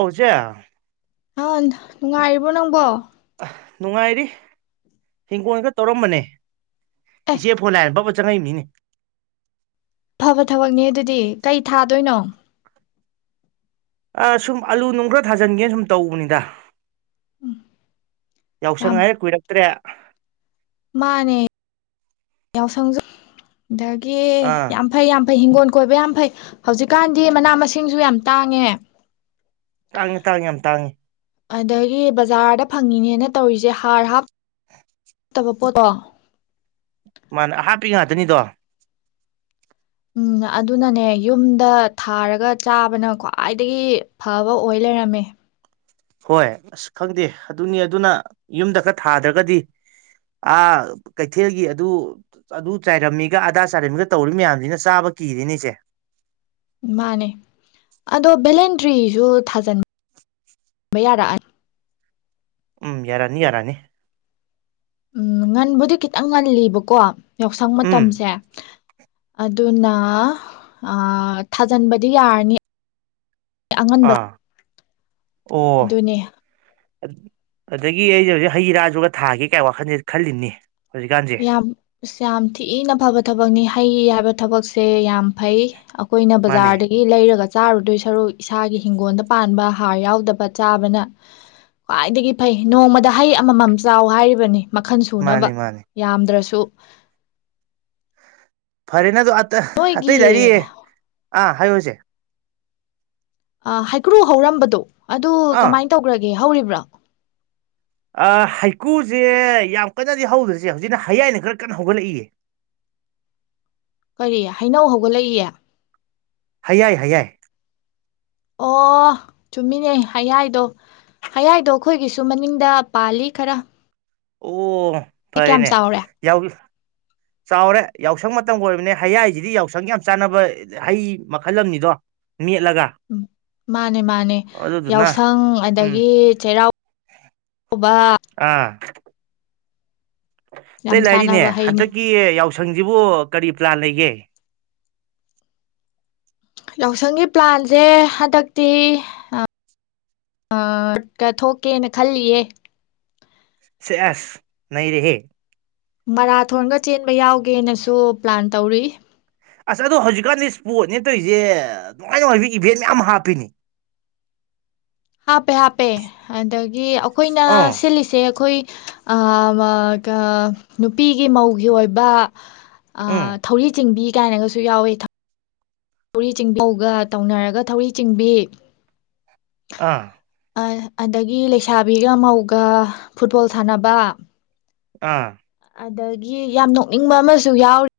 ꯍꯧꯁꯦ ꯑ ꯅꯨꯡꯉꯥꯏꯔꯤꯕꯣ ꯅꯪꯕꯣ ꯅꯨꯡꯉꯥꯏꯔꯤ ꯍꯤꯡꯒꯣꯜ ꯈꯔ ꯇꯧꯔꯝꯕꯅꯦ ꯑꯦ ꯏꯆ‌ꯦ ꯐꯣꯟ ꯂꯥꯛꯑꯦ ꯆꯪꯉꯩꯝꯅꯤꯅ‌ꯦ ꯐꯕ ꯊꯕꯛꯅꯦ ꯑꯗꯨꯗꯤ ꯀꯩ ꯊꯥꯗꯣꯏꯅꯣ ꯑ ꯁꯨꯝ ꯑꯂꯨ ꯅꯨꯡ ꯈ꯭ꯔ ꯊꯥꯖꯤꯟꯒꯦꯅ ꯁꯨꯝ ꯇꯧꯕꯅꯤꯗ ꯎꯝ ꯌꯥꯎꯁꯪ ꯌꯥꯝ ꯍꯥꯏꯔꯦ ꯀꯨꯏꯔꯛꯇ꯭ꯔꯦ꯫ ꯃꯥꯅꯦ ꯌꯥꯎꯁꯪꯖ ꯗꯒꯤ ꯑꯥ ꯌꯥꯝ ꯐꯩ ꯌꯥꯝ ꯍꯤꯡꯒꯣꯜ ꯀꯣꯏꯕ ꯌꯥꯝ ꯐꯩ, ꯍꯧꯖꯤꯛꯀꯥꯟꯗꯤ ꯃꯅꯥ- ꯃꯁꯤꯡꯖꯨ ꯌꯥꯝ ꯇꯥꯡꯉꯦ꯫ ꯇꯥꯡꯉꯤ - ꯇꯥꯡꯉꯤ ꯌꯥꯝ ꯇꯥꯡꯉꯤ꯫ ꯑꯗꯒꯤ ꯕꯖꯥꯔꯗ ꯐꯪꯉꯤꯅꯦꯅ ꯇꯧꯔꯤꯖꯦ ꯍꯥꯔ ꯍꯥꯞ ꯇꯕ ꯄ‌ꯣꯠ ꯑꯣ ꯃꯥꯅꯦ ꯑꯥꯍꯥꯞꯄꯤ ꯉꯥꯛꯇꯅꯤꯗꯣ꯫ ꯎꯝ ꯑꯗꯨꯅꯅꯦ ꯌꯨꯝꯗ ꯊꯥꯔꯒ ꯆꯥꯕꯅ ꯈ꯭ꯋꯥꯏꯗꯒꯤ ꯐꯕ ꯑꯣꯏ ꯂꯩꯔꯝꯃꯦ꯫ ꯍꯣꯏ ꯑꯁ ꯈꯪꯗꯦ ꯑꯗꯨꯅꯤ ꯑꯗꯨꯅ ꯌꯨꯝꯗ ꯈꯔ ꯊꯥꯗ꯭ꯔꯒꯗꯤ ꯑꯥ ꯀꯩꯊꯦꯜꯒꯤ ꯑꯗꯨ, ꯑꯗꯨ ꯆꯥꯏꯔꯝꯃꯤꯒ ꯑꯗꯥ ꯆꯥꯏꯔꯝꯃꯤꯒ ꯇꯧꯔꯤ ꯃꯌꯥꯝꯁꯤꯅ ꯆꯥꯕ ꯀꯤꯔꯦꯅꯦ ꯑꯩꯁꯦ꯫ ꯃꯥꯅꯦ ꯑꯗꯣ ꯚꯦꯂꯦꯟꯇ꯭ꯔꯤꯁꯨ ꯊꯥꯖꯤꯟꯕ ꯌꯥꯔꯛꯑꯅꯤ꯫ ꯎꯝ ꯌꯥꯔꯅꯤ- ꯌꯥꯔꯅꯤ꯫ ꯎꯝ ꯉꯟꯕꯨꯗꯤ ꯈꯤꯇꯪ ꯉꯜꯂꯤꯕꯀꯣ ꯌꯥꯎꯁꯪ ꯎꯝ ꯃꯇꯝꯁꯦ ꯑꯗꯨꯅ ꯑꯥ ꯊꯥꯖꯤꯟꯕꯗꯤ ꯌꯥꯔꯅꯤ ꯑꯉꯟꯕ ꯑꯥ ꯑꯗꯨꯅꯦ ꯑꯗ ꯑꯗꯒꯤ ꯑꯩꯁꯦ ꯍꯧꯖꯤꯛ ꯍꯩ ꯔꯥꯁꯨꯒ ꯊꯥꯒꯦ ꯀꯥꯏ ꯋꯥꯈꯜꯁ‌ꯦ ꯈꯜꯂꯤꯝꯅꯤ꯫ ꯌꯥꯝ ꯑꯁ ꯌꯥꯝ ꯊꯤꯅ ꯐꯕ ꯊꯕꯛꯅꯤ ꯍꯩꯔꯥ ꯊꯕꯛꯁꯦ ꯌꯥꯝ ꯐꯩ ꯑꯩꯈꯣꯏꯅ ꯃꯥꯅꯦ ꯕꯖꯥꯔꯗꯒꯤ ꯂꯩꯔꯒ ꯆꯥꯔꯨꯗꯣꯏ ꯁꯔꯨꯛ ꯏꯁꯥꯒꯤ ꯍꯤꯡꯒꯣꯜꯗ ꯄꯥꯟꯕ ꯍꯥꯔ ꯌꯥꯎꯗꯕ ꯆꯥꯕꯅ ꯈ꯭ꯋꯥꯏꯗꯒꯤ ꯐꯩ ꯅꯣꯡꯃꯗ ꯍꯩ ꯑꯃꯃꯝ ꯆꯥꯎ ꯍꯥꯏꯔꯤꯕꯅꯤ ꯃꯈꯜ ꯁꯨꯅꯕ ꯃꯥꯅꯤ ꯃꯥꯅꯤ ꯈꯗ꯭ꯔꯁꯨ ꯐꯔꯦꯅꯦ ꯑ ꯑꯇꯩ ꯂꯥꯏꯔꯤꯌ‌ꯦ ꯑꯥ ꯍꯥꯏꯨꯖꯦ ꯍꯩꯀ꯭ꯔꯨ ꯍꯧꯔꯝꯕꯗꯣ ꯑꯗꯨ ꯀꯃꯥꯏꯅ ꯇꯧꯈ꯭ꯔꯒꯦ ꯍꯧꯔꯤꯕ꯭ꯔꯥ ꯍꯩꯀꯨꯁꯦ ꯌꯥꯝ ꯀꯟꯅꯗꯤ ꯍꯧꯗ꯭ꯔꯁꯦ ꯍꯧꯖꯤꯛꯅ ꯍꯌꯥꯏꯅ ꯈꯔ ꯀꯟꯅ ꯍꯧꯒꯠꯂꯛꯏꯌꯦ ꯀꯔꯤ ꯍꯩꯅꯧ ꯍꯧꯒꯠꯂꯛꯏꯌꯦ ꯍ ꯌꯥꯏ ꯍ ꯌꯥꯏ ꯑꯣ ꯆꯨꯝꯃꯤꯅꯦ ꯍꯌꯥꯏꯗꯣ ꯍꯌꯥꯏꯗꯣ ꯑꯩꯈꯣꯏꯒꯤꯁꯨ ꯃꯅꯤꯡꯗ ꯄꯥꯜꯂꯤ ꯈꯔ ꯑꯣ ꯁꯤ ꯀꯌꯥꯝ ꯐꯔꯦꯅꯦ ꯆꯥꯎꯔꯦ ꯌꯥꯎ ꯆꯥꯎꯔꯦ ꯌꯥꯎꯁꯪ ꯃꯇꯝꯒ ꯑꯣꯏꯕꯅꯦ ꯍꯌꯥꯏꯁꯤꯗꯤ ꯌꯥꯎꯁꯪꯒꯤ ꯌꯥꯝ ꯆꯥꯟꯅꯕ ꯍꯩ ꯃꯈꯜ ꯑꯃꯅꯤꯗꯣ ꯃꯦꯠꯂꯒ ꯎꯝ ꯃꯥꯅꯦ ꯃꯥꯅꯦ ꯑꯗꯨꯗꯨꯅ ꯌꯥꯎꯁꯪ ꯎꯝ ꯑꯗꯒꯤ ꯆꯩꯔꯥꯎꯕ ꯑꯥ ꯌꯥꯝ ꯀꯇꯩ ꯂꯩꯔꯤꯅꯦ ꯆꯥꯟꯅꯕ ꯍꯩꯅꯤ ꯍꯟꯗꯛꯀꯤ ꯌꯥꯎꯁꯪꯁꯤꯕꯨ ꯀꯔꯤ ꯆ꯭ꯂꯥ ꯂꯩꯌꯦ ꯌꯥꯎꯁꯪꯒꯤ ꯄ꯭ꯂꯥꯟꯁꯦ ꯍꯟꯗꯛꯇꯤ ꯀ ꯊꯣꯛꯀꯦꯅ ꯈꯜꯂꯤꯌꯦ ꯁꯦ ꯑꯁ ꯅ ꯔꯦꯍꯦ ꯃꯔꯥꯊꯣꯟꯒ ꯆꯦꯟꯕ ꯌꯥꯎꯒꯦꯅꯁꯨ ꯄ꯭ꯂꯥꯟ ꯇꯧꯔꯤ ꯑꯁ ꯑꯗꯣ ꯍꯧꯖꯤꯛꯀꯥꯟꯗꯤ ꯏꯁꯄꯣꯔꯠꯅꯦ ꯇꯧꯔꯤꯁꯦ ꯅꯨꯡꯉꯥꯏ ꯅꯨꯡꯉꯥꯏꯕ ꯏꯚꯦꯟ ꯃꯌꯥꯝ ꯍꯥꯞꯄꯤꯅꯤ ꯍꯥꯞꯄꯦ ꯍꯥꯞꯄꯦ ꯑꯗꯒꯤ ꯑꯩꯈꯣꯏꯅ ꯑꯥ ꯁꯤꯜꯂꯤꯁꯦ ꯑꯩꯈꯣꯏ ꯅꯨꯄꯤꯒꯤ ꯃꯧꯒꯤ ꯑꯣꯏꯕ ꯎꯝ ꯊꯧꯔꯤ ꯆꯤꯡꯕꯤ ꯀꯥꯏꯅꯒꯁꯨ ꯌꯥꯎꯋꯦ ꯊꯧꯔꯤ ꯆꯤꯡꯕꯤꯒ ꯇꯧꯅꯔꯒ ꯊꯧꯔꯤ ꯆꯤꯡꯕꯤ ꯑꯥ ꯑꯗꯒꯤ ꯂꯩꯁꯥꯕꯤꯒ ꯃꯧꯒ ꯐꯨꯠꯕꯣꯜ ꯁꯥꯟꯅꯕ ꯑꯥ ꯑꯗꯒꯤ ꯌꯥꯝ ꯅꯣꯛꯅꯤꯡꯕ ꯑꯃꯁꯨ ꯌꯥꯎꯔꯤ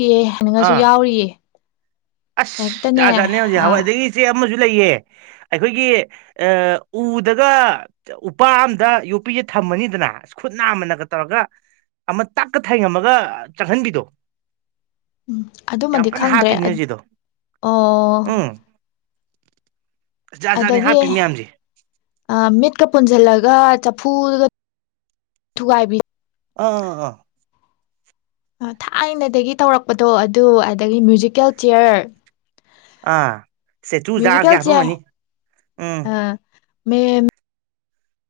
ꯌꯥꯎꯌꯦꯦ ꯅꯅꯤꯡꯉꯁꯨ ꯑꯥ ꯌꯥꯎꯔꯤꯌꯦ ꯑꯁ ꯍꯦꯛꯇꯅꯦ ꯖꯥꯠꯖꯥꯠꯅꯤ ꯍꯧꯖꯤꯛ ꯍꯋꯥꯏꯗꯒꯤ ꯏꯆꯦ ꯑꯃꯁꯨ ꯂꯩꯌꯦ ꯑꯩꯈꯣꯏꯒꯤ ꯎꯗꯒ ꯎꯄꯥ ꯑꯝꯗ ꯌꯣꯛꯄꯤꯁꯦ ꯊꯝꯃꯅꯤꯗꯅ ꯈꯨꯠ ꯅꯥꯝꯃꯅꯒ ꯇꯧꯔꯒ ꯑꯃ ꯇꯛꯀ ꯊꯩꯉꯝꯃꯒ ꯆꯪꯍꯟꯕꯤꯗꯣ꯫ ꯎꯝ ꯌꯥꯝ ꯑꯗꯨꯃꯗꯤ ꯀꯟꯅ ꯈꯪꯗ꯭ꯔꯦ ꯍꯥꯞꯄꯤꯅꯦ ꯍꯧꯖꯤꯛꯗꯣ ꯑꯣ ꯎꯝ ꯖꯥꯠ ꯖꯥꯠꯅꯤ ꯑꯗꯒꯤ ꯍꯥꯞꯄꯤ ꯃꯌꯥꯝꯁꯦ ꯃꯤꯠꯀ ꯄꯨꯟꯁꯤꯜꯂꯒ ꯆꯐꯨꯒ ꯊꯨꯒꯥꯏꯕꯤ ꯑꯥ ꯑꯥ ꯊꯥꯏꯅꯗꯒꯤ ꯇꯧꯔꯛꯄꯗꯣ ꯑꯗꯨ ꯑꯗꯒꯤ ꯃ꯭ꯌꯨꯖꯤꯀꯦꯜ ꯆꯤꯌꯔ ꯑꯥ ꯇꯨ ꯌꯥꯖꯒꯦ ꯃ꯭ꯌꯨꯖꯤꯀꯦꯜ ꯍꯥꯞꯄꯃꯅꯤ ꯆꯤꯌꯔ ꯎꯝ ꯃ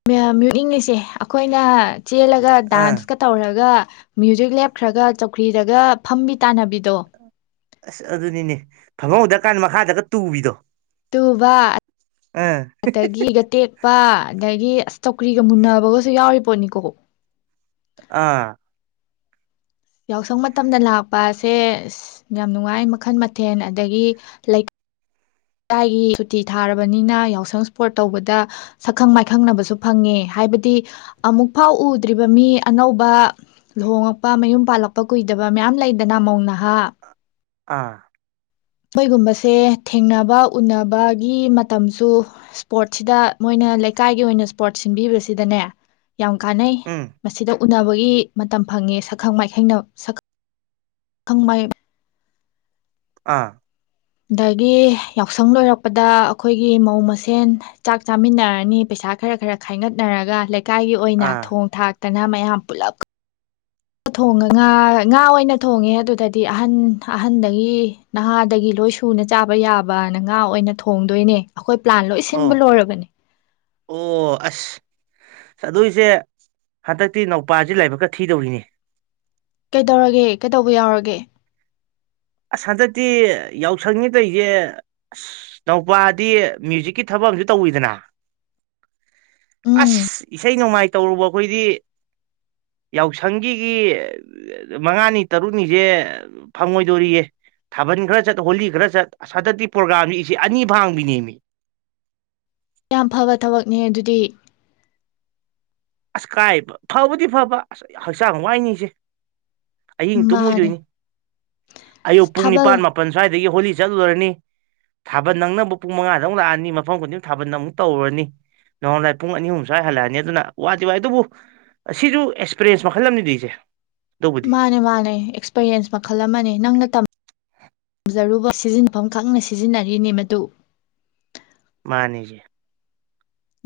ꯃ ꯌꯣꯛ ꯏꯂꯤꯁꯦ ꯑꯩꯈꯣꯏꯅ ꯆꯦꯜꯂꯒ ꯑꯥ ꯗꯥꯟꯁꯀ ꯇꯧꯔꯒ ꯃ꯭ꯌꯨꯖꯤꯛ ꯂꯦꯞꯈ꯭ꯔꯒ ꯆꯧꯈ꯭ꯔꯤꯗꯒ ꯐꯝꯕꯤ ꯇꯥꯟꯅꯕꯤꯗꯣ ꯑꯁ ꯑꯗꯨꯅꯤꯅꯦ ꯐꯝꯃꯧꯗ꯭ꯔꯀꯥꯟꯗ ꯃꯈꯥꯗꯒ ꯇꯨꯕꯤꯗꯣ ꯇꯨꯕ ꯑꯥ ꯑꯗꯒꯤ ꯒꯇꯦꯛꯄ ꯑꯗꯒꯤ ꯆꯧꯀ꯭ꯔꯤꯒ ꯃꯨꯟꯅꯕꯒꯁꯨ ꯌꯥꯎꯔꯤ ꯄꯣꯠꯅꯤꯀꯣ ꯑꯥ ꯌꯥꯎꯁꯪ ꯃꯇꯝꯗ ꯂꯥꯛꯄꯁꯦ ꯌꯥꯝ ꯅꯨꯡꯉꯥꯏ ꯃꯈꯜ ꯃꯊꯦꯜ ꯑꯗꯒꯤ ꯂꯩꯀꯥꯏ꯫ ꯂꯩꯥꯀꯥꯏꯒꯤ ꯁꯨꯇꯤ ꯊꯥꯔꯕꯅꯤꯅ ꯌꯥꯎꯁꯪ ꯏꯁꯄꯣꯔꯠ ꯇꯧꯕꯗ ꯁꯛꯈꯪ ꯃꯥꯏꯈꯪꯅꯕꯁꯨ ꯐꯪꯉꯦ ꯍꯥꯏꯕꯗꯤ ꯑꯃꯨꯛꯐꯥꯎ ꯎꯗ꯭ꯔꯤꯕ ꯃꯤ ꯑꯅꯧꯕ ꯂꯨꯍꯣꯡꯉꯛꯄ ꯃꯌꯨꯝ ꯄꯥꯜꯂꯛꯄ ꯀꯨꯏꯗꯕ ꯃꯌꯥꯝ ꯂꯩꯗꯅ ꯃꯧꯅꯥ ꯍꯥ ꯑꯥ ꯃꯣꯒꯨꯝꯕꯁꯦ ꯊꯦꯡꯅꯕ ꯎꯅꯕꯒꯤ ꯃꯇꯝꯁꯨ ꯏꯁꯄꯣꯔꯠꯁꯤꯗ ꯃꯣꯏꯅ ꯂꯩꯀꯥꯏꯒꯤ ꯑꯣꯏꯅ ꯏꯁꯄꯣꯔꯠ ꯁꯤꯟꯕꯤꯕꯁꯤꯗꯅꯦ ꯌꯥꯝ ꯀꯥꯟꯅꯩ ꯎꯝ ꯃꯁꯤꯗ ꯎꯅꯕꯒꯤ ꯃꯇꯝ ꯐꯪꯉꯦ ꯁꯛꯈꯪ ꯃꯥꯏꯈꯩꯅ ꯁꯈꯪ ꯃꯥꯏ꯫ ꯑꯥ ꯑꯗꯒꯤ ꯌꯥꯎꯁꯪ ꯂꯣꯏꯔꯛꯄꯗ ꯑꯩꯈꯣꯏꯒꯤ ꯃꯧ ꯃꯁꯦꯟ ꯆꯥꯛ ꯆꯥꯃꯤꯟꯅꯔꯅꯤ ꯄꯩꯁꯥ ꯈꯔ ꯈꯔ ꯈꯥꯏꯒꯠꯅꯔꯒ꯫ ꯂꯩꯀꯥꯏꯒꯤ ꯑꯣꯏꯅ ꯑꯥ ꯊꯣꯡ ꯊꯥꯛ ꯇꯅ ꯃꯌꯥꯝ ꯄꯨꯨꯂꯒ ꯊꯣꯡꯉ ꯉꯥ ꯉꯥ ꯑꯣꯏꯅ ꯊꯣꯡꯉꯦ ꯑꯗꯨꯗꯗꯤ ꯑꯍꯟ ꯑꯍꯟꯗꯒꯤ ꯅꯍꯥꯗꯒꯤ ꯂꯣꯏ ꯁꯨꯅ ꯆꯥꯕ ꯌꯥꯕꯅ ꯉꯥ ꯑꯣꯏꯅ ꯊꯣꯡꯗꯣꯏꯅꯦ ꯑꯩꯈꯣꯏ ꯄ꯭ꯂꯥꯟ ꯂꯣꯏ ꯑꯣ ꯁꯤꯟꯕ ꯂꯣꯏꯔꯕꯅꯤ ꯑꯣ ꯑꯁ ꯑꯗꯨꯏꯁꯦ ꯍꯟꯗꯛꯇꯤ ꯅꯧꯄꯥꯁꯤ ꯂꯥꯏꯕꯛꯀ ꯊꯤꯗꯧꯔꯤꯅꯦ ꯀꯩꯗꯧꯔꯒꯦ ꯀꯩꯗꯧꯕ ꯌꯥꯎꯔꯒꯦ ꯑꯁ ꯍꯟꯗꯛꯇꯤ ꯌꯥꯎꯁꯪꯅꯤ ꯇꯔꯤꯁꯦ ꯑꯁ ꯅꯎꯄꯥꯗꯤ ꯃ꯭ꯌꯨꯖꯤꯛꯀꯤ ꯊꯕꯛ ꯑꯝꯨ ꯇꯧꯋꯤꯗꯅ꯫ ꯎꯝ ꯑꯁ ꯏꯁꯩ ꯅꯣꯡꯃꯥꯏ꯫ ꯇꯧꯔꯨꯕ ꯑꯩꯈꯣꯏꯗꯤ ꯌꯥꯎꯁꯪꯒꯤꯒꯤ ꯃꯉꯥꯅꯤ ꯇꯔꯨꯛꯅꯤꯁꯦ ꯐꯪꯉꯣꯏ ꯗꯣꯔꯤꯌꯦ ꯊꯥꯕꯜ ꯈꯔ ꯆꯠ ꯍꯣꯂꯤ ꯈꯔ ꯆꯠ ꯍꯟꯗꯛꯇꯤ ꯄ꯭ꯔꯣꯒ꯭ꯔꯥꯝꯁꯤ ꯑꯅꯤ ꯐꯥꯡꯕꯤꯅꯦꯃꯤ ꯌꯥꯝ ꯐꯕ ꯊꯕꯛꯅꯦ ꯑꯗꯨꯗꯤ ꯑꯁ ꯀꯥꯏ ꯐꯕꯨꯗꯤ ꯐꯕ ꯑꯁ ꯍꯛꯆꯥꯡ ꯋꯥꯏꯅꯤꯁꯦ ꯑꯍꯤꯡ ꯃꯥꯅꯦ ꯇꯨꯝꯃꯣꯏꯗꯣꯏꯅꯤ ꯑꯌꯨꯛ ꯄꯨꯡ ꯊꯥꯕꯜ ꯅꯤꯄꯥꯥꯟ ꯃꯥꯄꯜ ꯁ꯭ꯋꯥꯏꯗ ꯑꯗꯒꯤ ꯍꯣꯂꯤ ꯆꯠꯂꯨꯔꯅꯤ ꯊꯥꯕꯜ ꯅꯪꯅꯕ ꯄꯨꯡ ꯃꯉꯥꯗ ꯑꯃꯨꯛ ꯂꯥꯛꯑꯅꯤ, ꯃꯐꯝ ꯈꯨꯗꯤꯡꯃꯛ ꯊꯥꯕꯜ ꯑꯃꯨꯛ ꯇꯧꯔꯨꯔꯅꯤ ꯅꯣꯉꯥꯜꯂꯝꯗꯥꯏ ꯄꯨꯡ ꯑꯅꯤ- ꯑꯍꯨꯝ ꯁ꯭ꯋꯥꯏ ꯍꯜꯂꯛꯑꯅꯤ ꯑꯗꯨꯅ ꯋꯥꯗꯤ ꯋꯥꯏ ꯑꯗꯨꯕꯨ ꯑꯁꯤꯖꯨ ꯑꯦꯛꯁꯄꯤꯔꯦꯟꯁ ꯃꯈꯜ ꯑꯃꯅꯤꯗ ꯏꯆꯦ꯫ ꯑꯗꯨꯕꯨꯗꯤ ꯃꯥꯅꯦ- ꯃꯥꯅꯦ ꯑꯦꯛꯁꯄꯤꯔꯤꯌꯦꯟꯁ ꯃꯈꯜ ꯑꯃꯅꯦ ꯅꯪꯅ ꯇꯝꯖꯔꯨꯕ ꯁꯤꯖꯤꯟꯅꯐꯝ ꯈꯪꯅ ꯁꯤꯖꯤꯟꯅꯔꯤꯅꯤ ꯃꯗꯨ꯫ ꯃꯥꯅꯤꯅꯦ꯫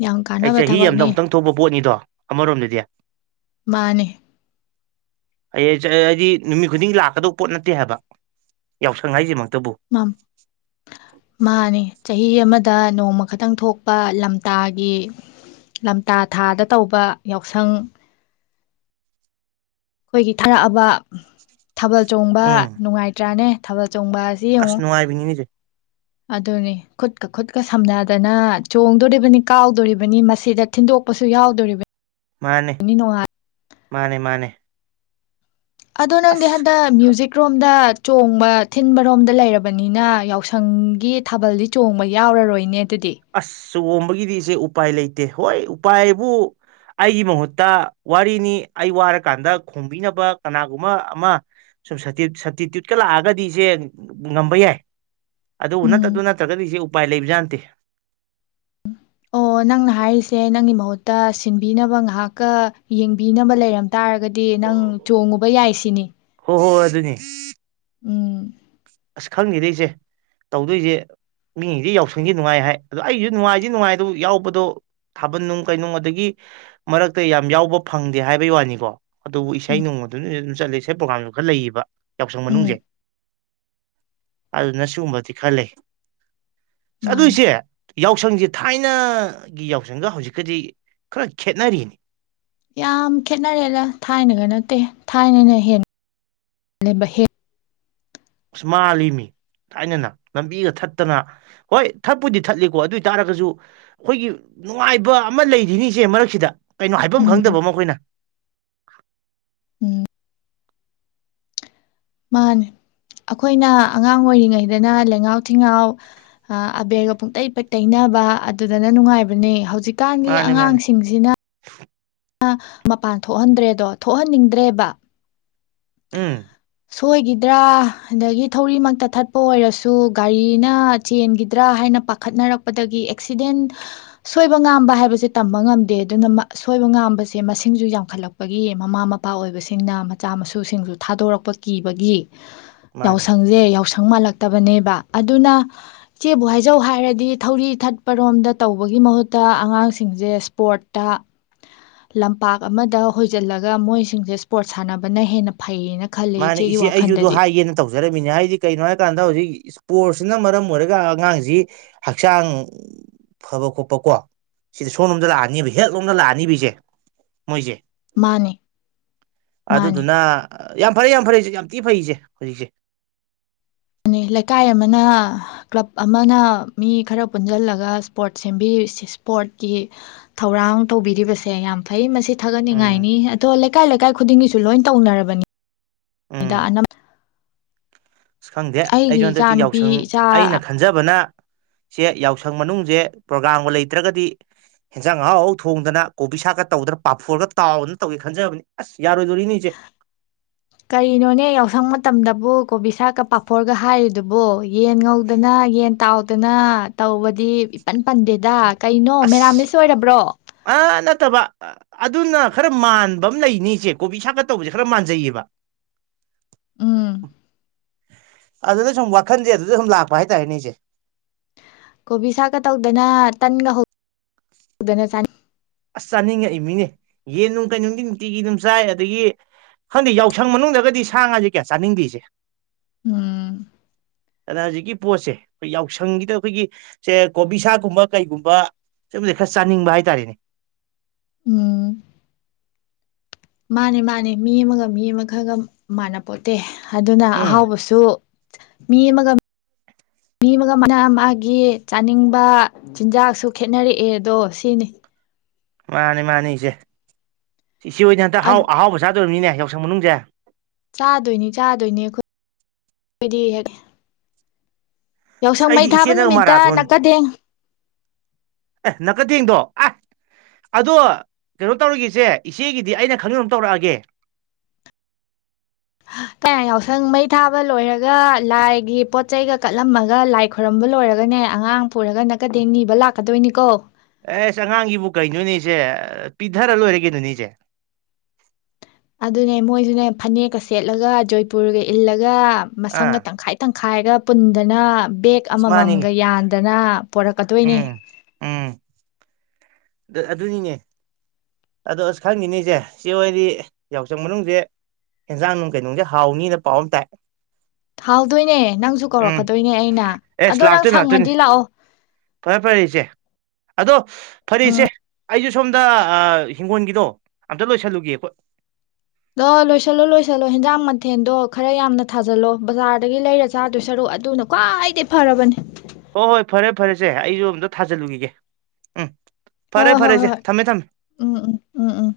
ꯌꯥꯝ ꯑꯩ ꯀꯥꯟꯅꯕ ꯆꯍꯤ ꯑꯃꯗ ꯊꯕꯛꯅꯤ ꯑꯃꯨꯛꯇꯪ ꯊꯣꯛꯄ ꯄꯣꯠꯅꯤꯗꯣ ꯑꯃꯔꯣꯝꯗꯗꯤ꯫ ꯑꯩ ꯃꯥꯅꯦ ꯍꯥꯏꯗꯤ ꯅꯨꯃꯤꯠ ꯈꯨꯗꯤꯡꯒꯤ ꯂꯥꯛꯀꯗꯧꯕ ꯄꯣꯠ ꯅꯠꯇꯦ ꯍꯥꯏꯕ, ꯌꯥꯎꯁꯪ ꯍꯥꯏꯁꯤꯃꯛꯇ꯫ ꯃꯝ ꯃꯥꯅꯤ꯫ ꯆꯍꯤ ꯑꯃꯗ ꯅꯣꯡꯃ ꯈꯛꯇꯪ ꯊꯣꯛꯄ ꯂꯝꯇꯥꯒꯤ ꯂꯝꯇꯥ ꯊꯥꯗ ꯇꯧꯕ ꯌꯥꯎꯁꯪ ꯑꯩꯈꯣꯏꯒꯤ ꯊꯥꯔꯛꯑꯕ ꯊꯥꯕꯜ ꯆꯣꯡꯕ ꯎꯝ ꯅꯨꯡꯉꯥꯏꯇ꯭ꯔꯥꯅꯦ? ꯊꯕꯜ ꯆꯣꯡꯕꯥ ꯑꯁꯤ ꯑꯁ ꯌꯦꯡꯉꯨ ꯅꯨꯡꯉꯥꯏꯕꯤꯅꯤꯅꯦ ꯏꯆꯦ ꯑꯗꯨꯅꯤ ꯈꯨꯠ ꯈꯨꯠꯀ ꯈꯨꯠꯀ ꯁꯝꯅꯗꯅ ꯆꯣꯡꯗꯣꯔꯤꯕꯅꯤ- ꯀꯥꯎꯗꯣꯔꯤꯕꯅꯤ ꯃꯁꯤꯗ ꯊꯤꯟꯗꯣꯛꯄꯁꯨ ꯌꯥꯎꯗꯣꯔꯤꯕꯅꯤ꯫ ꯃꯥꯅꯦ꯫ ꯃꯥꯅꯦ- ꯃꯥꯅꯦ꯫ ꯑꯗꯣ ꯅꯪꯗꯤ ꯑꯁ ꯍꯟꯗꯛ ꯃ꯭ꯌꯨꯖꯤꯛ ꯔꯣꯝꯗ ꯆꯣꯡꯕ ꯊꯤꯟꯕꯔꯣꯝꯗ ꯂꯩꯔꯕꯅꯤꯅ ꯌꯥꯎꯁꯪꯒꯤ ꯊꯥꯕꯜꯗꯤ ꯆꯣꯡꯕ ꯌꯥꯎꯔꯔꯣꯏꯅꯦ꯫ ꯑꯗꯨꯗꯤ ꯆꯣꯡꯕꯒꯤꯗꯤ ꯏꯆꯦ ꯎꯄꯥꯏ ꯂꯩꯇꯦ ꯍꯣꯏ ꯎꯄꯥꯏꯕꯨ ꯑꯩꯒꯤ ꯃꯍꯨꯠꯇ ꯋꯥꯔꯤꯅꯤ ꯑꯩ ꯋꯥꯔꯀꯥꯟꯗ ꯈꯣꯡꯕꯤꯅꯕ ꯀꯅꯥꯒꯨꯝꯕ ꯑꯃ ꯁꯨꯝ ꯁꯕꯇꯤꯇ꯭ꯌꯨꯠꯀ ꯂꯥꯛꯑꯒꯗꯤ ꯏꯆꯦ ꯉꯝꯕ ꯌꯥꯏ꯫ ꯑꯗꯨꯕꯨ ꯅꯠꯇ ꯎꯝ ꯑꯗꯨ ꯅꯠꯇ꯭ꯔꯒꯗꯤ ꯁꯤ ꯎꯄꯥꯏ ꯂꯩꯕꯖꯥꯥꯠꯅꯇꯦ꯫ ꯑꯣ ꯅꯪꯅ ꯍꯥꯏꯔꯤꯁꯦ ꯅꯪꯒꯤ ꯃꯍꯨꯠꯇ ꯁꯤꯟꯕꯤꯅꯕ ꯉꯥꯏꯍꯥꯛꯀ ꯌꯦꯡꯕꯤꯅꯕ ꯂꯩꯔꯝ ꯇꯥꯔꯒꯗꯤ ꯅꯪ ꯆꯣꯡꯉꯨ ꯕ ꯌꯥꯏ ꯁꯤꯅꯤ꯫ ꯑꯣ ꯍꯣꯏ ꯍꯣꯏ ꯑꯗꯨꯅꯦ꯫ ꯎꯝ꯫ ꯑꯁ ꯈꯪꯗꯦꯗꯥ ꯏꯆꯦ ꯇꯧꯗꯣꯏꯖꯦ ꯃꯤꯗꯤ ꯌꯥꯎꯁꯪꯁꯤ ꯅꯨꯡꯉꯥꯏ ꯍꯥꯏ ꯑꯗꯣ ꯑꯩꯁꯨ ꯅꯨꯡꯉꯥꯏꯗꯤ ꯅꯨꯡꯉꯥꯏ ꯑꯗꯨꯕꯨ ꯌꯥꯎꯕꯗꯣ ꯊꯥꯕꯜꯅꯨꯡ ꯀꯩꯅꯨꯡ ꯑꯗꯒꯤ ꯃꯔꯛꯇ ꯌꯥꯝ ꯌꯥꯎꯕ ꯐꯪꯗꯦ ꯍꯥꯏꯕꯩ ꯋꯥꯅꯤꯀꯣ꯫ ꯑꯗꯨꯕꯨ ꯏꯁꯩ ꯎꯝ ꯅꯣꯡꯃꯗꯨꯅ ꯆꯠꯂꯤꯁꯦ ꯄ꯭ꯔꯣꯒꯥꯝꯗꯨ ꯈꯔ ꯂꯩꯌꯦꯕ꯫ ꯌꯥꯎꯁꯪ ꯎꯝ ꯃꯅꯨꯡꯖꯦ꯫ ꯑꯗꯨꯅ ꯁꯤꯒꯨꯝꯕꯗꯤ ꯈꯔ ꯂꯩ꯫ ꯑꯗꯨ ꯃꯥꯅꯤ ꯏꯆꯦ ꯌꯥꯎꯁꯪꯖꯦ ꯊꯥꯏꯅꯒꯤ ꯌꯥꯎꯁꯪꯒ ꯍꯧꯖꯤꯛꯀꯗꯤ ꯈꯔ ꯈꯦꯠꯅꯔꯦꯅꯦ꯫ ꯌꯥꯝ ꯈꯦꯠꯅꯔꯦꯗ ꯊꯥꯏꯅꯒ ꯅꯠꯇꯦ ꯊꯥꯏꯅꯅ ꯍꯦꯟ ꯂꯦꯝꯕ ꯍꯦꯜ ꯑꯁ ꯃꯥꯜꯂꯤ ꯃꯤ ꯊꯥꯏꯅꯅ ꯂꯝꯕꯤꯒ ꯊꯠꯇꯅ ꯍꯣꯏ ꯊꯠꯄꯨꯗꯤ ꯊꯠꯂꯤꯀꯣ ꯑꯗꯨ ꯑꯣꯏ ꯇꯥꯔꯒꯁꯨ ꯑꯩꯈꯣꯏꯒꯤ ꯅꯨꯡꯉꯥꯏꯕ ꯑꯃ ꯂꯩꯔꯤꯅꯤ ꯏꯆꯦ ꯃꯔꯛꯁꯤꯗ ꯀꯩꯅꯣ ꯍꯥꯏꯐꯝ ꯈꯪꯗꯕ ꯎꯝ ꯑꯃ ꯑꯩꯈꯣꯏꯅ ꯎꯝ ꯃꯥꯅꯦ ꯑꯩꯈꯣꯏꯅ ꯑꯉꯥꯡ ꯑꯣꯏꯔꯤꯉꯩꯗꯅ ꯂꯩꯉꯥꯎ ꯊꯤꯉꯥꯎ ꯑꯕꯦꯔꯒ ꯄꯨꯡꯇꯩꯩ ꯇꯩꯅꯕ ꯑꯗꯨꯗꯅ ꯅꯨꯡꯉꯥꯏꯕꯅꯦ ꯍꯧꯖꯤꯛ ꯍꯨꯀꯥꯟꯒꯤ ꯃꯥꯅꯦ ꯃꯥꯅꯦ ꯑꯉꯥꯡꯁꯤꯡꯁꯤꯅ ꯃꯄꯥꯟ ꯊꯣꯛꯍꯟꯗ꯭ꯔꯦꯗꯣ ꯊꯣꯛꯍꯟꯅꯤꯡꯗ꯭ꯔꯦꯕ ꯎꯝ ꯁꯣꯏꯈꯤꯗ꯭ꯔꯥ ꯑꯗꯒꯤ ꯊꯧꯔꯤꯃꯛꯇ ꯊꯠꯄ ꯑꯣꯏꯔꯁꯨ ꯒꯥꯔꯤꯅ ꯆꯦꯟꯈꯤꯗ꯭ꯔꯥ ꯍꯥꯏꯅ ꯄꯥꯈꯠꯅꯔꯛꯄꯗꯒꯤ ꯑꯦꯛꯁꯤꯗꯦꯟ ꯁꯣꯏꯕ ꯉꯥꯝꯕ ꯍꯥꯏꯕꯁꯦ ꯇꯝꯕ ꯉꯝꯗꯦ ꯑꯗꯨꯅ ꯁꯣꯏꯕ ꯉꯥꯝꯕꯁꯦ ꯃꯁꯤꯡꯁꯨ ꯌꯥꯝꯈꯠꯂꯛꯄꯒꯤ ꯃꯃꯥ ꯃꯄꯥ ꯑꯣꯏꯕꯁꯤꯡꯅ ꯃꯆꯥ ꯃꯁꯨ ꯁꯨ ꯁꯤꯡꯁꯨ ꯊꯥꯗꯣꯔꯛꯄ ꯀꯤꯕꯒꯤ ꯃꯥꯅꯦ ꯌꯥꯎꯁꯪꯁꯦ ꯌꯥꯎꯁꯪ ꯁꯪ ꯃꯥꯜꯂꯛꯇꯕꯅꯦꯕ ꯑꯗꯨꯅ ꯏꯆꯦꯕꯨ ꯍꯥꯏꯖꯧ ꯍꯥꯏꯔꯗꯤ ꯊꯧꯔꯤ ꯊꯠꯄꯔꯣꯝꯗ ꯇꯧꯕꯒꯤ ꯃꯍꯨꯠꯇ ꯑꯉꯥꯡꯁꯤꯡꯁꯦ ꯏꯁꯄꯣꯔꯠꯇ ꯂꯝꯄꯥꯛ ꯑꯃꯗ ꯍꯖꯤꯜꯂꯒ ꯃꯣꯏꯁꯤꯡꯁꯦ ꯁꯄꯣꯔꯠ ꯁꯥꯟꯅꯕꯅ ꯍꯦꯟꯅ ꯐꯩꯌꯦꯅ ꯈꯜꯂꯦ ꯃꯥꯅ ꯏꯆꯦꯒꯤ ꯏꯆꯦ ꯑꯩꯁꯨꯗ ꯋꯥꯈꯜꯗꯗꯤ ꯍꯥꯏꯒꯦꯅ ꯇꯧꯖꯔꯝꯃꯤꯅꯦ ꯍꯥꯏꯗꯤ ꯀꯩꯅꯣ ꯍꯥꯏꯔꯀꯥꯟꯗ ꯍꯧꯖꯤꯛ ꯏꯁꯄꯣꯔꯠꯁ ꯑꯁꯤꯅ ꯃꯔꯝ ꯑꯣꯏꯔꯒ ꯑꯉꯥꯡꯁꯤ ꯍꯛꯆꯥꯡ ꯐꯕ ꯈꯣꯠꯄꯀꯣ ꯁꯤꯗ ꯁꯣꯝꯂꯣꯝꯗ ꯂꯥꯛꯑꯅꯤꯕ ꯍꯦꯜꯠꯂꯣꯝꯗ ꯂꯥꯛꯑꯅꯤꯕꯤꯁꯦ ꯃꯣꯏꯁꯦ ꯃꯥꯅꯦ ꯃꯥꯅꯦ ꯑꯗꯨꯗꯨꯅ ꯌꯥꯝ ꯐꯔꯦ ꯌꯥꯝ ꯐꯔꯦꯁꯦ ꯌꯥꯝ ꯊꯤ ꯐꯩꯁꯦ ꯍꯧꯖꯤꯛꯁꯦ ꯂꯩꯀꯥꯏ ꯑꯃꯅ ꯀ꯭ꯂꯕ ꯑꯃꯅ ꯃꯤ ꯈꯔ ꯄꯨꯟꯁꯤꯜꯂꯒ ꯏꯁꯄꯣꯔꯠ ꯁꯦꯝ ꯏꯁꯄꯣꯔꯠꯀꯤ ꯊꯧꯔꯥꯡ ꯇꯧꯕꯤꯔꯤꯕꯁꯦ ꯌꯥꯝ ꯐꯩ ꯃꯁꯤ ꯎꯝ ꯊꯥꯒꯠꯅꯤꯡꯉꯥꯏꯅꯤ ꯑꯗꯣ ꯂ ꯂꯩꯀꯥꯏ ꯂꯩꯀꯥꯏ ꯈꯨꯗꯤꯡꯒꯤꯁꯨ ꯂꯣꯏ ꯇꯧꯅꯔꯕꯅꯤ ꯗꯥ ꯎꯝ ꯑꯅ ꯑꯁ ꯈꯪꯗꯦ ꯑꯩꯒꯤ ꯍꯟꯗꯛꯇꯤ ꯅꯨꯨꯄꯤ ꯌꯥꯎꯁꯪ ꯏꯆꯥ ꯑꯩꯅ ꯈꯟꯖꯕꯅ ꯁꯦ ꯌꯥꯎꯁꯪ ꯃꯅꯨꯡꯁꯦ ꯄ꯭ꯔꯣꯒꯥ꯭ꯔꯝꯒ ꯂꯩꯇ꯭ꯔꯒꯗꯤ ꯍꯦꯟꯖꯥꯡ ꯑꯍꯥꯎ ꯑꯍꯥꯎ ꯊꯣꯡꯗꯅ ꯀꯣꯕꯤ ꯁꯥꯛꯀ ꯇꯧꯗꯅ ꯄꯥꯐꯣꯔꯒ ꯇꯥꯎꯅ ꯇꯧꯒꯦ ꯈꯟꯖꯕꯅꯤ ꯑꯁ ꯌꯥꯔꯣꯏꯗꯣꯔꯤꯅꯤ ꯏꯆꯦ ꯀꯔꯤꯅꯣꯅꯦ ꯌꯥꯎꯁꯪ ꯃꯇꯝꯗꯕꯨ ꯀꯣꯕꯤ ꯁꯥꯛꯀ ꯄꯥꯐꯣꯔꯒ ꯍꯥꯏꯔꯤꯗꯨꯕꯣ ꯌꯦꯟ ꯉꯧꯗꯅ ꯌꯦꯟ ꯇꯥꯎꯗꯅ ꯇꯧꯕꯗꯤ ꯏꯄꯟ ꯄꯟꯗꯦꯗ ꯀꯩꯅꯣ ꯑꯁ ꯃꯦꯔꯥꯝꯂꯤꯁ ꯑꯣꯏꯔꯕ꯭ꯔꯣ ꯑ ꯅꯠꯇꯕ ꯑꯗꯨꯅ ꯈꯔ ꯃꯥꯟꯕ ꯑꯃ ꯂꯩꯅꯤꯆꯦ ꯀꯣꯕꯤ ꯁꯥꯀ ꯇꯧꯕꯁꯦ ꯈꯔ ꯃꯥꯟꯖꯩꯌꯦꯕ ꯎꯝ ꯑꯗꯨꯗ ꯁꯨꯝ ꯋꯥꯈꯟꯁꯦ ꯑꯗꯨꯗ ꯁꯨꯝ ꯂꯥꯛꯄ ꯍꯥꯏꯇꯥꯔꯦꯅꯦꯁꯦ ꯀꯣꯕꯤ ꯁꯥꯥꯛꯀ ꯇꯧꯗꯅ ꯇꯟꯒ ꯍꯧꯗꯅ ꯆ ꯑꯁ ꯆꯥꯅꯤꯡꯉꯛꯏ ꯃꯤꯅꯦ ꯌꯦꯟꯅꯨꯡ ꯀꯩꯅꯨꯡꯗꯤ ꯅꯨꯡꯇꯤꯒꯤ ꯑꯗꯨꯝ ꯆꯥꯏ ꯑꯗꯒꯤ ꯈꯪꯗꯦ ꯌꯥꯎꯁꯪ ꯃꯅꯨꯡꯗꯒꯗꯤ ꯁꯥꯉꯥꯁꯦ ꯀꯌꯥ ꯆꯥꯅꯤꯡꯗꯦꯁꯦ ꯎꯝ ꯑꯗ ꯍꯧꯖꯤꯛꯀꯤ ꯄꯣꯠꯁꯦ ꯑꯩꯈꯣꯏ ꯌꯥꯎꯁꯪꯒꯤꯗ ꯑꯩꯈꯣꯏꯒꯤ ꯁꯦ ꯀꯣꯕꯤ ꯁꯥꯀꯨꯝꯕ ꯀꯩꯒꯨꯝꯕ ꯁꯨꯝꯕꯗ ꯈꯔ ꯆꯥꯅꯤꯡꯕ ꯍꯥꯏꯇꯥꯥꯔꯦꯅꯦ ꯎꯝ ꯃꯥꯅꯦ ꯃꯥꯅꯦ ꯃꯤ ꯑꯃꯒ ꯃꯤ ꯑꯃ ꯈꯔꯒ ꯃꯥꯟꯅ ꯄꯣꯠꯇꯦ ꯑꯗꯨꯅ ꯎꯝ ꯑꯍꯥꯎꯕꯁꯨ ꯃꯤ ꯑꯃꯒ ꯃꯤ ꯑꯃꯒꯅ ꯃꯥꯒꯤ ꯆꯥꯅꯤꯡꯕ ꯆꯤꯟꯖꯥꯛꯁꯨ ꯈꯦꯅꯔꯛꯑꯦ ꯑꯗꯣ ꯁꯤꯅꯤ ꯃꯥꯅꯤ ꯃꯥꯅꯤꯁꯦ ꯁꯤ ꯑꯣꯏꯅ ꯍꯟꯛ ꯑꯥꯎ ꯑꯍꯥꯎꯕ ꯆꯥꯗꯧꯔꯤꯕꯅꯤꯅꯦ ꯍꯥꯏ ꯍꯤꯟꯖꯎꯁꯥꯡ ꯃꯅꯨꯡꯪꯖꯦ ꯆꯥꯗꯣꯏꯅꯤ ꯆꯥꯗꯣꯏꯅꯤ ꯑꯩꯈꯣꯏ ꯍꯥꯏꯗꯤ ꯍꯦꯛ ꯑꯁ ꯌꯥꯎꯁꯪ ꯃꯩ ꯑꯩꯗꯤ ꯊꯥꯕ ꯏꯆꯦꯅꯒ ꯅꯨꯃꯤꯠꯇ ꯃꯔꯥꯊꯣꯟ ꯅꯛꯀꯗꯦꯡ ꯑꯦ ꯅꯥꯀ ꯇꯦꯡꯗꯣ ꯑꯁ ꯑꯗꯣ ꯀꯩꯅꯣ ꯇꯧꯔꯤꯒꯁꯦ ꯏꯆꯦꯒꯤꯗꯤ ꯑꯩꯅ ꯈꯪꯖ ꯇꯧꯔꯛꯑꯒꯦ ꯀꯌꯥ ꯌꯥꯎꯁꯪ ꯃꯩ ꯊꯥꯕ ꯂꯣꯏꯔꯒ ꯂꯥꯏꯒꯤ ꯄꯣꯠꯆꯩꯒ ꯀꯠꯂꯝꯃꯒ ꯂꯥꯏ ꯈꯣꯏꯔꯝꯕ ꯂꯣꯏꯔꯒꯅꯦ ꯑꯉꯥꯡ ꯄꯨꯔꯒ ꯅꯛꯀꯗꯦ ꯅꯤꯕ ꯂꯥꯛꯀꯗꯣꯏꯅꯤꯀꯣ ꯑꯦꯁ ꯑꯉꯥꯡꯒꯤꯕꯨ ꯀꯩꯅꯣꯅꯦꯁꯦ ꯄꯤꯊꯔ ꯂꯣꯏꯔ ꯀꯩꯅꯣꯅꯦꯁꯦ ꯑꯗꯨꯅꯦ ꯃꯣꯏꯗꯨꯅꯦ ꯐꯅꯦꯛꯀ ꯁꯦꯠꯂꯒ ꯖꯣꯏꯄꯨꯔꯒ ꯏꯜꯂꯒ ꯒ ꯃꯁꯝ ꯑꯥ ꯇꯪꯈꯥꯏ ꯇꯪꯈꯥꯏꯔꯒ ꯄꯨꯟꯗꯅ ꯕꯦꯛ ꯑꯁ ꯃꯥꯅꯤꯅꯦ ꯑꯃꯃꯝꯒ ꯌꯥꯟꯗꯅ ꯄꯣꯔꯛꯀꯗꯣꯏꯅꯦ ꯎꯝ ꯎꯝ ꯑꯗꯨꯅꯤꯅꯦ ꯑꯗꯣ ꯑꯁ ꯈꯪꯉꯤꯅꯤꯁꯦ ꯆꯦ ꯍꯣꯏꯗꯤ ꯌꯥꯎꯁꯪ ꯃꯅꯨꯡꯁꯦ ꯑꯦꯟꯖꯥꯡ ꯅꯨꯡ ꯀꯩꯅꯨꯡꯗꯤ ꯍꯥꯎꯅꯤꯅ ꯄꯥꯎ ꯑꯃ ꯇꯥꯏ ꯍꯥꯎꯗꯣꯏꯅꯦ ꯅꯪꯁꯨ ꯎꯝ ꯀꯧꯔꯛꯀꯗꯣꯏꯅꯦ ꯑꯩꯅ ꯑꯦꯁ ꯑꯗꯣ ꯅꯪ ꯂꯥꯛꯇꯣꯏꯅꯤ ꯂꯥꯛꯇꯣꯏꯅꯤ ꯁꯪꯉꯗꯤ ꯂꯥꯛꯑꯣ ꯐꯔꯦ ꯐꯔꯦ ꯏꯆꯦ ꯎꯝ ꯑꯩꯖꯨ ꯁꯣꯝꯗ ꯍꯤꯡꯒꯣꯜꯒꯤꯗꯣ ꯑꯝꯇ ꯂꯣꯏꯁꯜꯂꯨꯒꯦ ꯑꯩꯣꯏ ꯑ ꯂꯣꯏꯁꯤꯜꯂꯣ ꯂꯣꯏꯁꯤꯜꯂꯣ ꯍꯦꯟꯖꯥꯡ ꯃꯊꯦꯜꯗꯣ ꯈꯔ ꯌꯥꯝꯅ ꯊꯥꯖꯜꯂꯣ ꯕꯖꯥꯔꯗꯒꯤ ꯂꯩꯔ ꯆꯥꯗꯣꯏ ꯁꯔꯨꯛ ꯑꯗꯨꯅ ꯈ꯭ꯋꯥꯏꯗꯒꯤꯩ ꯐꯔꯕꯅꯦ ꯍꯣꯏ ꯍꯣꯏ ꯐꯔꯦ ꯐꯔꯦꯁꯦ ꯑꯩꯁꯨ ꯑꯝꯇ ꯊꯥꯖꯤꯜꯂꯨꯈꯤꯒꯦ ꯎꯝ ꯍꯣꯏ ꯐꯔꯦ ꯐꯔꯦ ꯍꯣꯏ ꯏꯆꯦ ꯍꯣꯏ ꯊꯝꯃꯦ ꯊꯝꯃꯦ ꯎꯝ ꯎꯝ ꯎꯝ ꯎꯝ